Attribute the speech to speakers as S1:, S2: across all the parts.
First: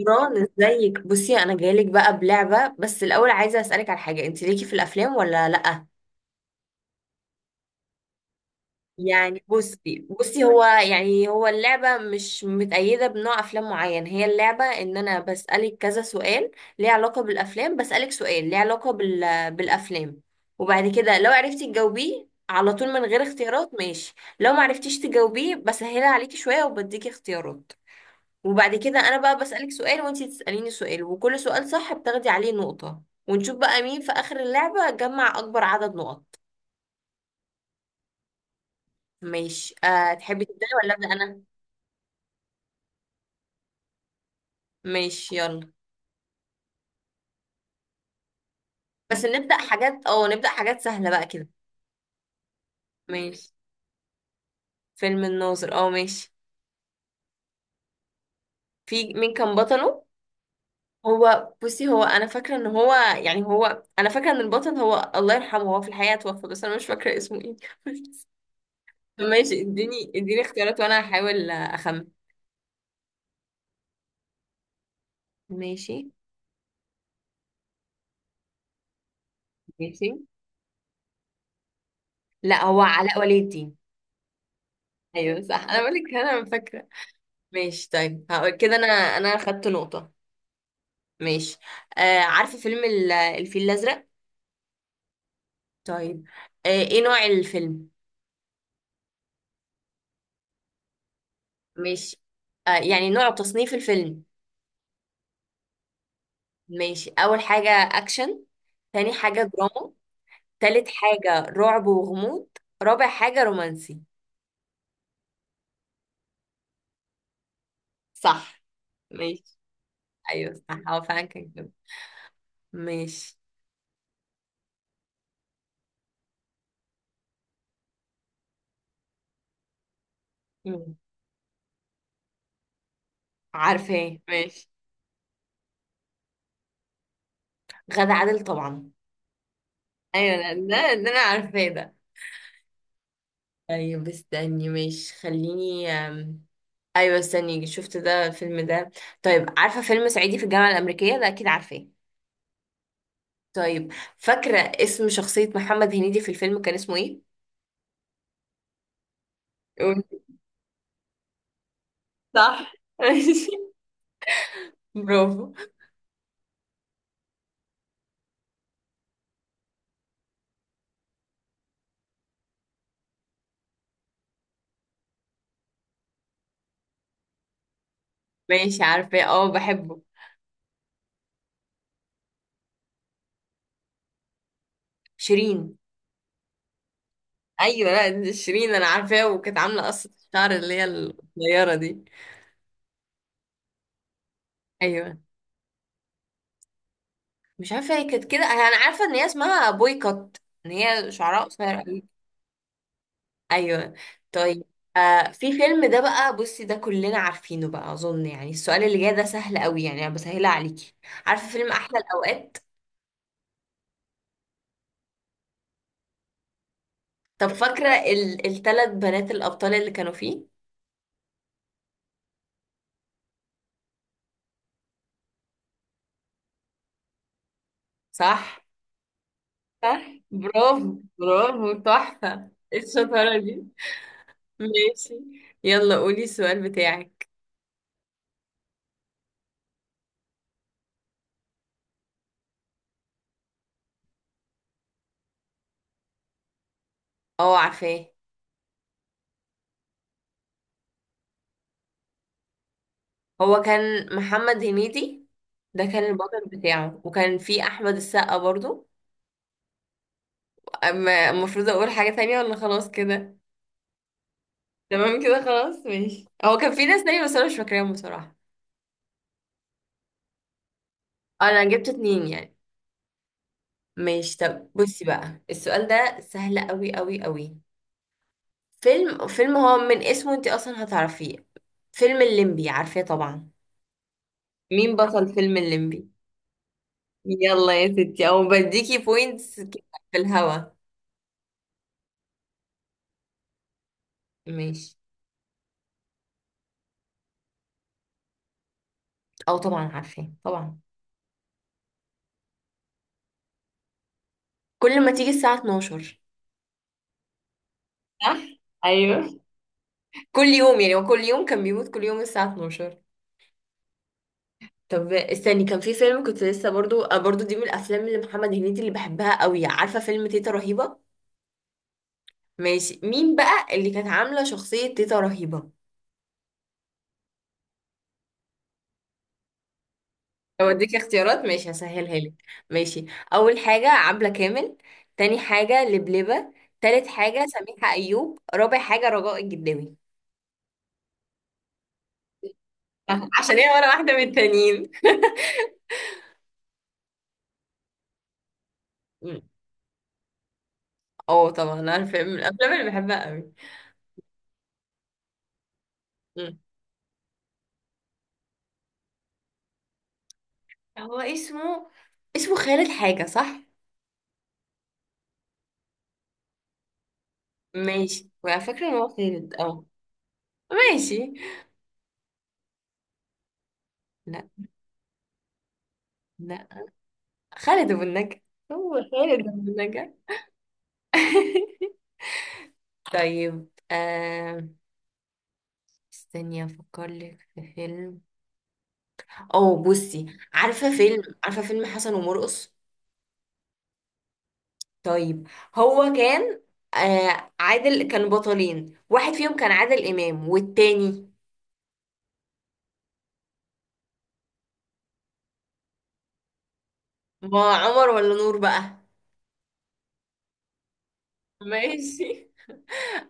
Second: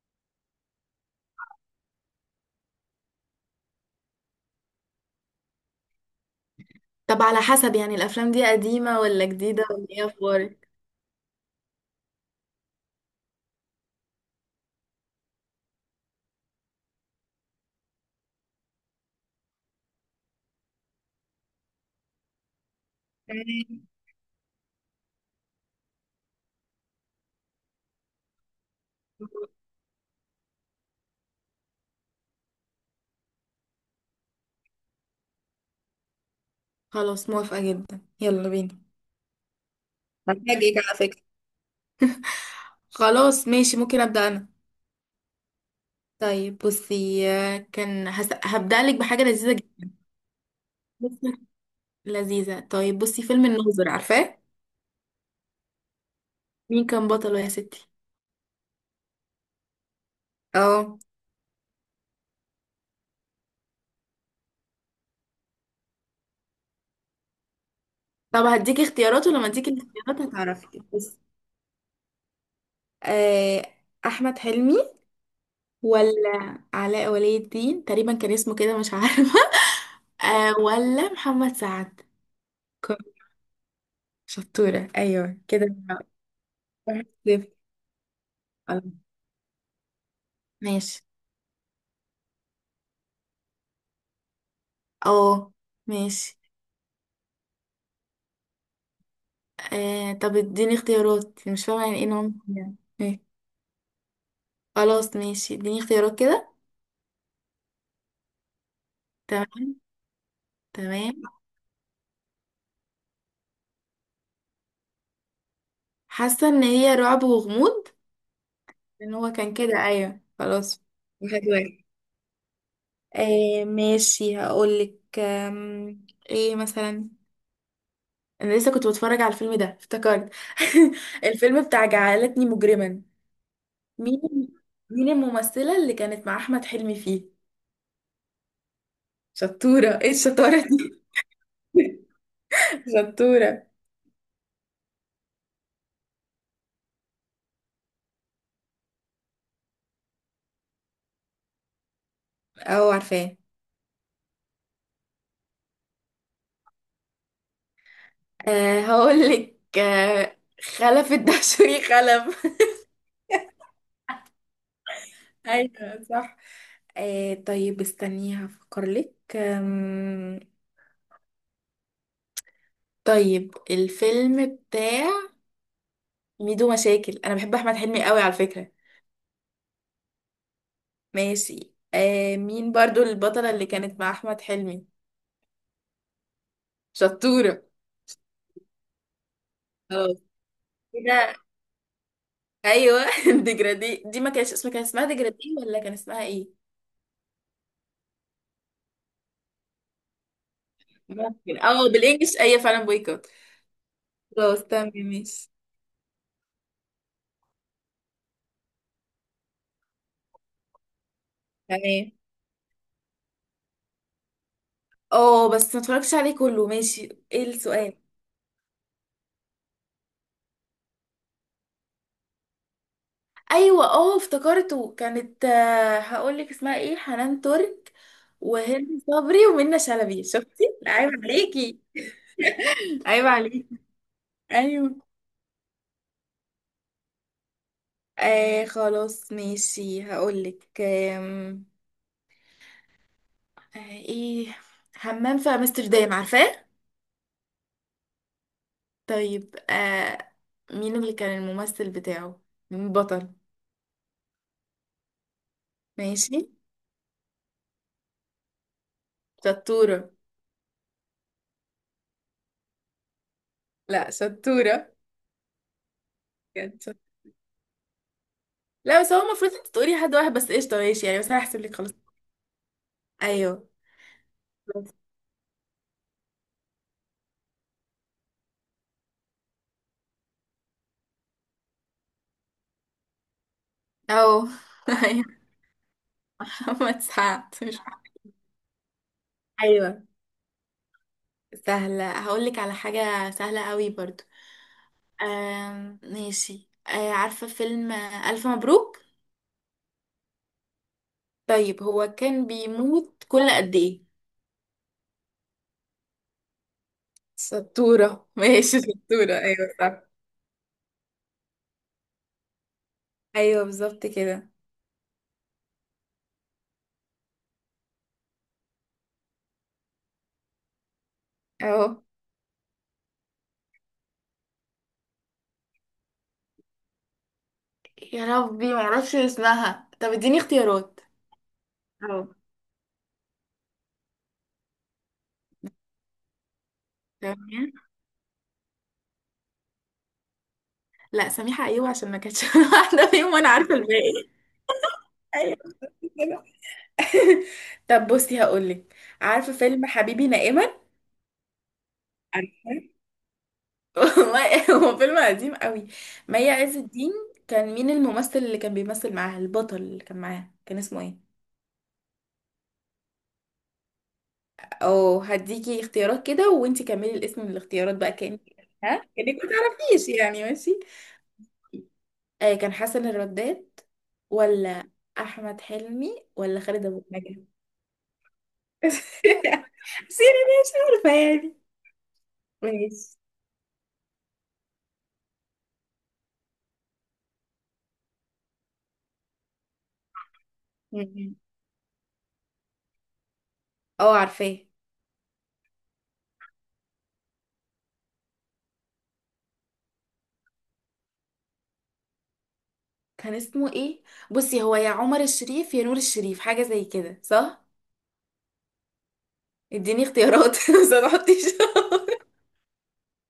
S1: نوران ازيك؟ بصي انا جايلك بقى بلعبه، بس الاول عايزه اسالك على حاجه. انت ليكي في الافلام ولا لا؟
S2: طب على حسب، يعني الافلام دي قديمة ولا
S1: يعني
S2: جديدة ولا
S1: بصي
S2: ايه؟
S1: بصي هو
S2: اخبارك؟
S1: يعني هو اللعبه مش متأيده بنوع افلام معين. هي اللعبه ان انا بسالك كذا سؤال ليه علاقه بالافلام. بسالك سؤال ليه علاقه بالافلام، وبعد كده لو عرفتي تجاوبيه على طول من غير اختيارات،
S2: تمام.
S1: ماشي. لو ما عرفتيش تجاوبيه، بسهلها عليكي شويه وبديكي اختيارات. وبعد كده انا بقى بسألك سؤال وانتي تسأليني سؤال، وكل سؤال صح بتاخدي عليه نقطة، ونشوف بقى مين في آخر اللعبة جمع أكبر عدد نقط.
S2: خلاص، موافقة جدا، يلا بينا.
S1: ماشي. أه تحبي تبدأي
S2: هفاجئك
S1: ولا
S2: على
S1: أبدأ
S2: فكرة.
S1: أنا؟
S2: خلاص ماشي، ممكن ابدا انا؟
S1: ماشي، يلا.
S2: طيب بصي، كان هبدا لك بحاجة
S1: بس
S2: لذيذة
S1: نبدأ
S2: جدا.
S1: حاجات، نبدأ حاجات سهلة بقى
S2: بصي،
S1: كده.
S2: لذيذة. طيب بصي، فيلم
S1: ماشي.
S2: الناظر، عارفاه؟
S1: فيلم الناظر، اه ماشي.
S2: مين كان بطله يا ستي؟
S1: في، مين كان بطله؟
S2: اه.
S1: هو بصي، هو انا فاكره ان هو يعني هو انا فاكره ان البطل هو الله يرحمه، هو في الحقيقه توفى، بس انا مش فاكره اسمه ايه.
S2: طب هديكي اختيارات، ولما
S1: ماشي،
S2: اديكي
S1: اديني
S2: الاختيارات
S1: اديني اختيارات
S2: هتعرفي.
S1: وانا
S2: بصي،
S1: هحاول اخمن.
S2: آه، احمد حلمي،
S1: ماشي.
S2: ولا علاء ولي الدين؟ تقريبا كان اسمه كده، مش عارفة.
S1: ماشي،
S2: ولا محمد سعد؟
S1: لا، هو
S2: كو-
S1: علاء ولي الدين.
S2: شطورة، أيوة
S1: ايوه صح،
S2: كده.
S1: انا بقول لك انا فاكره.
S2: 1-0.
S1: ماشي، طيب هقول كده انا.
S2: خلاص.
S1: انا خدت نقطه.
S2: ماشي.
S1: ماشي. آه، عارفه فيلم الفيل الازرق؟
S2: اه،
S1: طيب.
S2: ماشي.
S1: آه، ايه نوع الفيلم؟
S2: طب اديني اختيارات، مش فاهمة يعني ايه
S1: ماشي.
S2: نوع.
S1: آه،
S2: يعني
S1: يعني
S2: إيه.
S1: نوع تصنيف الفيلم.
S2: خلاص ماشي، اديني اختيارات كده.
S1: ماشي، اول حاجه اكشن، تاني حاجه
S2: تمام.
S1: دراما، تالت
S2: تمام.
S1: حاجه رعب وغموض، رابع حاجه رومانسي.
S2: حاسة ان هي رعب وغموض.
S1: صح.
S2: ان هو كان
S1: ماشي.
S2: كده، ايوه،
S1: ايوه صح،
S2: خلاص.
S1: هو فعلا
S2: واحد
S1: كان كده.
S2: واحد
S1: ماشي.
S2: ماشي، هقولك. ايه مثلا؟ انا لسه كنت بتفرج على الفيلم ده، افتكرت.
S1: مم.
S2: الفيلم بتاع جعلتني مجرما.
S1: عارفه
S2: مين؟
S1: إيه؟ ماشي.
S2: الممثلة اللي كانت مع احمد حلمي فيه؟
S1: غادة عادل طبعا.
S2: شطورة، ايه
S1: ايوه لا،
S2: الشطارة
S1: ده
S2: دي؟
S1: اللي انا عارفاه ده.
S2: شطورة.
S1: طيب استني ماشي، خليني ايوه استني، شفت ده الفيلم ده. طيب، عارفه فيلم صعيدي في الجامعه الامريكيه؟ ده اكيد عارفاه.
S2: اه، عارفاه.
S1: طيب، فاكره اسم شخصيه محمد هنيدي في الفيلم كان اسمه ايه؟
S2: هقول لك.
S1: قولي.
S2: خلف الدهشوري خلف.
S1: صح. ماشي، برافو.
S2: ايوه، صح. طيب استني هفكر لك. طيب الفيلم بتاع ميدو مشاكل، انا بحب احمد حلمي قوي على فكرة.
S1: ماشي، عارفاه، اه بحبه.
S2: ماشي. مين برضو البطلة اللي كانت مع أحمد حلمي؟
S1: شيرين.
S2: شطورة.
S1: ايوه لا، دي شيرين انا عارفاه، وكانت عامله قصه
S2: خلاص
S1: الشعر اللي هي
S2: كده،
S1: القصيره دي.
S2: أيوة. ديجرادي، دي ما كانش اسمها، كان اسمها
S1: ايوه.
S2: ديجرادي ولا كان اسمها ايه؟
S1: مش عارفه هي كانت كده، انا عارفه ان هي اسمها بويكوت، ان هي شعرها
S2: ممكن.
S1: قصير.
S2: اه، بالانجلش ايوه، فعلا بويكوت.
S1: ايوه.
S2: خلاص،
S1: طيب.
S2: تمام،
S1: آه،
S2: ماشي.
S1: في فيلم ده بقى، بصي ده كلنا عارفينه بقى اظن، يعني السؤال اللي جاي ده سهل قوي، يعني انا بسهلها عليكي. عارفه فيلم احلى
S2: تمام.
S1: الاوقات؟
S2: اه، بس ما اتفرجتش عليه كله. ماشي، ايه
S1: طب فاكره
S2: السؤال؟
S1: الثلاث بنات الابطال اللي كانوا فيه؟
S2: ايوه، اه، افتكرته، كانت. هقول لك اسمها ايه، حنان ترك
S1: صح.
S2: وهند صبري ومنى
S1: صح.
S2: شلبي. شفتي؟ لا،
S1: برافو
S2: عيب
S1: برافو،
S2: عليكي.
S1: تحفه، إيه
S2: عيب
S1: الشطاره دي؟
S2: عليكي. ايوه.
S1: ماشي. يلا قولي السؤال بتاعك.
S2: خلاص ماشي، هقولك. ايه. حمام في امستردام، عارفاه؟
S1: اه عارفاه.
S2: طيب. مين اللي كان الممثل بتاعه؟ مين البطل؟
S1: هو كان محمد هنيدي، ده كان
S2: ماشي،
S1: البطل بتاعه، وكان فيه احمد السقا برضو.
S2: شطورة.
S1: المفروض اقول حاجه تانية ولا خلاص كده؟
S2: لا، شطورة
S1: تمام كده خلاص، ماشي. هو كان
S2: بجد.
S1: في ناس تانية بس انا مش فاكراهم بصراحة.
S2: لا بس هو المفروض انت تقولي حد واحد بس، قشطة، ماشي يعني، بس انا هحسب
S1: انا
S2: لك.
S1: جبت
S2: خلاص.
S1: اتنين يعني.
S2: ايوه.
S1: ماشي، طب بصي بقى السؤال ده سهل قوي قوي قوي. فيلم هو من اسمه انت اصلا هتعرفيه. فيلم الليمبي عارفاه طبعا.
S2: او.
S1: مين بطل
S2: ايوه،
S1: فيلم الليمبي؟
S2: محمد سعد، مش
S1: يلا يا
S2: عارفة.
S1: ستي، او بديكي بوينتس كده
S2: ايوه.
S1: في الهوا.
S2: سهلة. هقولك على حاجة سهلة قوي برضو.
S1: ماشي.
S2: ماشي. عارفة فيلم ألف مبروك؟
S1: او طبعا عارفاه طبعا.
S2: طيب، هو كان بيموت كل قد إيه؟
S1: كل ما تيجي الساعة 12.
S2: شطورة.
S1: صح.
S2: ماشي، شطورة،
S1: ايوه،
S2: أيوة صح.
S1: كل يوم، يعني هو كل يوم كان بيموت، كل يوم الساعة 12.
S2: أيوة بالظبط كده.
S1: طب استني، كان في فيلم كنت لسه برضو برضو دي من الافلام اللي محمد هنيدي اللي بحبها قوي. عارفه فيلم تيتا رهيبه؟
S2: أهو.
S1: ماشي. مين بقى اللي كانت عامله شخصيه تيتا رهيبه؟
S2: يا ربي، معرفش اسمها. طب اديني
S1: اوديك
S2: اختيارات.
S1: اختيارات، ماشي هسهلها
S2: أهو.
S1: لك. ماشي. اول حاجه عبله كامل، تاني حاجه لبلبه، تالت حاجه
S2: تمام.
S1: سميحه ايوب، رابع حاجه رجاء الجداوي.
S2: لا، سميحة. أيوة، عشان ما كانتش واحدة فيهم وأنا
S1: عشان هي
S2: عارفة
S1: ولا واحده من
S2: الباقي.
S1: التانيين.
S2: أيوة كده. طب بصي هقولك،
S1: م.
S2: عارفة فيلم حبيبي نائما؟
S1: اه طبعا، انا فيلم من الافلام
S2: عارفة.
S1: اللي بحبها قوي.
S2: والله هو فيلم قديم قوي. مي
S1: م.
S2: عز الدين، كان مين الممثل اللي كان بيمثل معاها؟ البطل اللي كان معاها كان اسمه
S1: هو
S2: ايه؟
S1: اسمه، اسمه خالد حاجه، صح؟
S2: او، هديكي اختيارات كده وانتي كملي الاسم من الاختيارات بقى
S1: ماشي،
S2: كأنك.
S1: وعلى فكره ان
S2: ها،
S1: هو
S2: كأنك ما
S1: خالد اه.
S2: تعرفيش يعني، ماشي.
S1: ماشي.
S2: كان حسن الرداد؟
S1: لا.
S2: ولا احمد حلمي، ولا
S1: لا،
S2: خالد ابو النجا؟
S1: خالد أبو النجا، هو
S2: بس
S1: خالد أبو
S2: يعني
S1: النجا.
S2: مش عارفه يعني. ماشي.
S1: طيب استني افكر لك في فيلم. او بصي،
S2: م-م.
S1: عارفه فيلم حسن ومرقص؟
S2: اه، عارفاه.
S1: طيب. هو كان، آه عادل، كانوا بطلين، واحد فيهم كان عادل امام، والتاني؟
S2: كان اسمه ايه؟ بصي، هو يا عمر الشريف يا نور الشريف، حاجه زي كده
S1: ما
S2: صح.
S1: عمر ولا نور بقى.
S2: اديني اختيارات. بس ما تحطيش.
S1: ماشي،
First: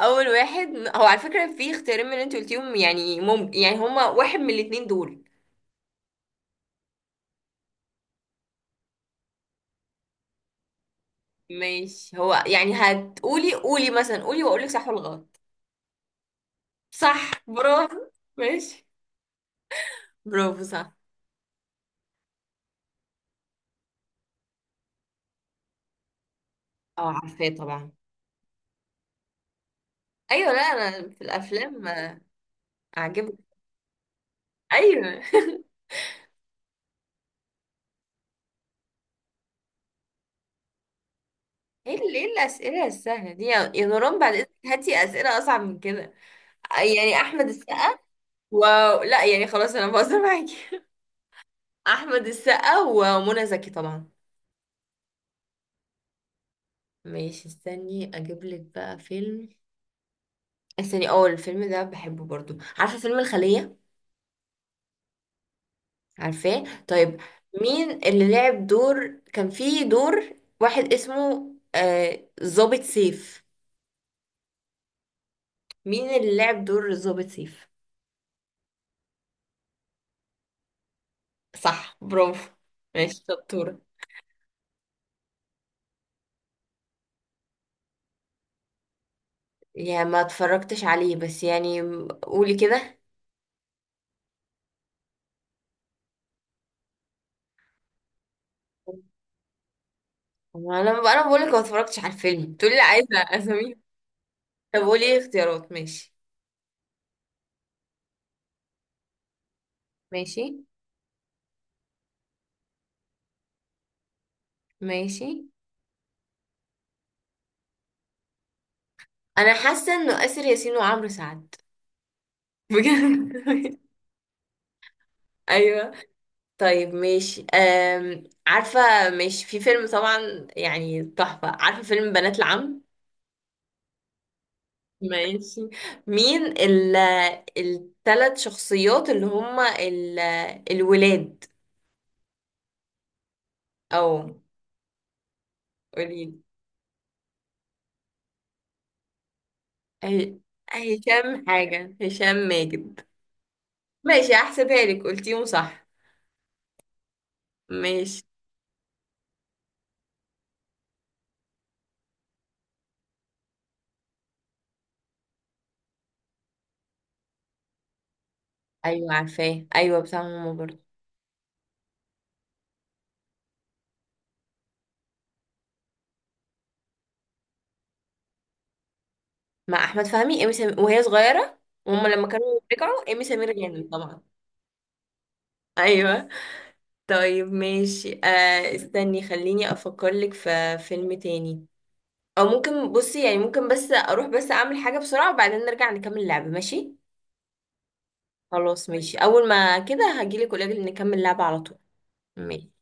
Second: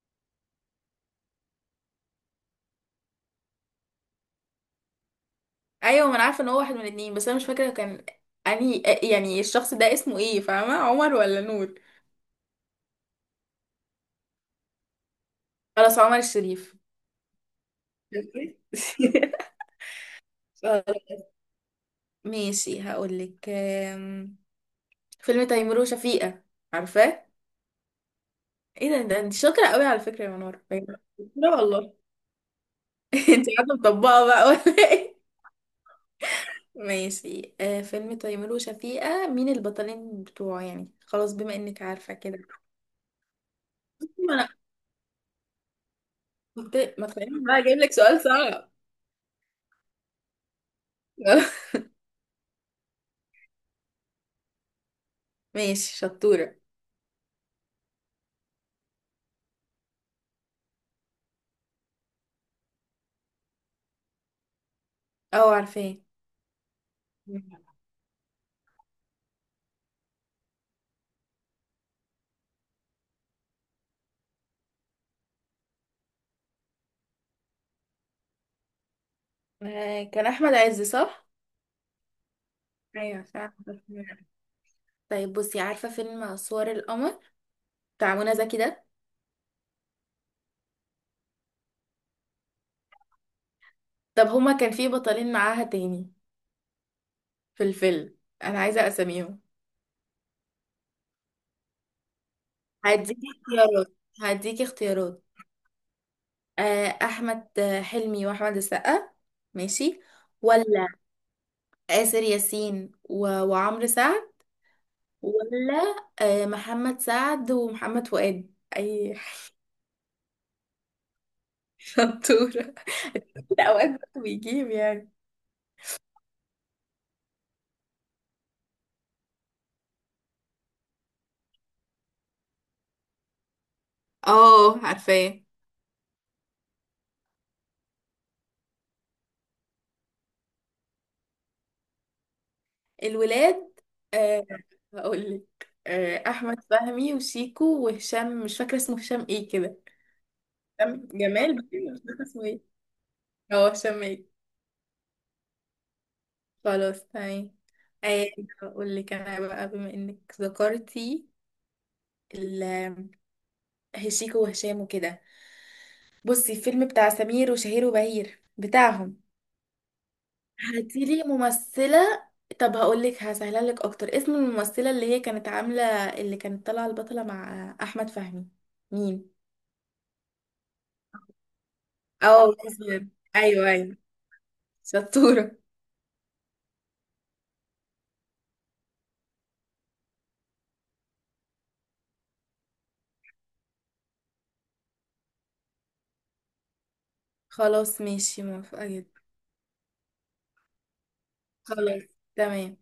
S1: اول واحد، هو على فكره في اختيارين من اللي انت قلتيهم، يعني ممكن، يعني هما واحد من الاتنين دول.
S2: ايوه، ما انا عارفه ان هو واحد من الاتنين، بس انا مش فاكره كان انهي، يعني الشخص ده اسمه ايه، فاهمه؟ عمر ولا نور؟
S1: ماشي، هو يعني هتقولي، قولي مثلا، قولي واقولك صح ولا غلط.
S2: خلاص، عمر الشريف.
S1: صح، برافو. ماشي، برافو
S2: خلاص.
S1: صح.
S2: ماشي، هقولك. فيلم تيمور وشفيقة،
S1: اه
S2: عارفاه؟
S1: عارفاه طبعا.
S2: ايه ده، ده انت شاطره قوي على فكره يا
S1: ايوه لا،
S2: منور.
S1: انا في
S2: لا
S1: الافلام
S2: والله.
S1: اعجبك.
S2: انت قاعده مطبقه بقى ولا ايه؟
S1: ايوه.
S2: ماشي. فيلم تيمور وشفيقة، مين البطلين بتوعه؟ يعني خلاص، بما انك
S1: ايه
S2: عارفه
S1: ايه
S2: كده.
S1: الاسئله السهله دي يا نوران؟ بعد اذنك هاتي اسئله اصعب من كده.
S2: ما
S1: يعني
S2: تخليني
S1: احمد
S2: بقى اجيب لك
S1: السقا
S2: سؤال
S1: و،
S2: صعب.
S1: لا يعني خلاص انا بهزر معاكي. احمد السقا ومنى زكي طبعا.
S2: ماشي، شطورة.
S1: ماشي، استني اجيب لك بقى فيلم. استني، اه الفيلم ده بحبه برضو. عارفه فيلم الخليه؟
S2: اه عارفاه.
S1: عارفاه؟ طيب، مين اللي لعب دور، كان في دور واحد اسمه ظابط سيف، مين اللي لعب دور ظابط سيف؟
S2: كان احمد عز، صح؟
S1: صح، برافو. ماشي
S2: ايوه صح.
S1: شطورة.
S2: طيب بصي، عارفة فيلم صور القمر، بتاع منى زكي ده؟
S1: يا ما اتفرجتش عليه، بس يعني قولي كده.
S2: طب هما كان في بطلين معاها تاني في الفيلم، انا عايزة اساميهم.
S1: ما انا، بقول لك ما اتفرجتش على الفيلم تقولي لي عايزه
S2: هديكي
S1: اساميها.
S2: اختيارات. هديكي
S1: طب قولي
S2: اختيارات.
S1: اختيارات، ماشي.
S2: احمد حلمي واحمد السقا؟ ماشي.
S1: ماشي.
S2: ولا آسر ياسين و... وعمرو سعد؟
S1: ماشي،
S2: ولا محمد سعد ومحمد فؤاد، اي؟
S1: انا حاسه انه اسر ياسين وعمرو سعد.
S2: شطورة.
S1: بجد.
S2: لا، اوقات برضه بيجيب يعني.
S1: ايوه. طيب ماشي عارفة. ماشي، في فيلم طبعا يعني تحفة، عارفة فيلم بنات العم؟
S2: اه، عارفاه.
S1: ماشي. مين التلات شخصيات اللي هما الولاد؟
S2: الولاد؟
S1: أو.
S2: أه هقول لك.
S1: قوليلي.
S2: احمد فهمي وشيكو وهشام، مش فاكره اسمه هشام ايه كده.
S1: ه-
S2: هشام
S1: هشام
S2: جمال، بس
S1: حاجة،
S2: مش فاكره
S1: هشام
S2: اسمه ايه،
S1: ماجد.
S2: هو هشام ايه؟
S1: ماشي، هحسبها لك، قلتيهم صح.
S2: خلاص، تمام.
S1: ماشي.
S2: أه هقول لك انا بقى، بما انك ذكرتي ال- شيكو وهشام وكده، بصي الفيلم بتاع سمير وشهير وبهير
S1: أيوة
S2: بتاعهم.
S1: عارفاه، أيوة بتاع ماما برضه.
S2: هاتيلي ممثلة. طب هقولك، هسهلها لك اكتر. اسم الممثلة اللي هي كانت عاملة، اللي كانت طالعة البطلة مع احمد فهمي، مين؟
S1: مع أحمد فهمي إيمي سمير وهي صغيرة، وهما لما
S2: اه،
S1: كانوا
S2: مصر.
S1: رجعوا إيمي سمير
S2: ايوه،
S1: غانم
S2: ايوه،
S1: طبعا.
S2: شطورة.
S1: أيوة. طيب ماشي، آه استني خليني افكر لك في فيلم تاني. او ممكن بصي، يعني ممكن بس اروح بس اعمل حاجة بسرعة، وبعدين نرجع نكمل اللعبة، ماشي؟
S2: خلاص، ماشي، موافقة
S1: خلاص ماشي،
S2: جدا.
S1: اول ما كده هجيلك قولك نكمل اللعبة على طول.
S2: خلاص،
S1: ماشي.
S2: تمام.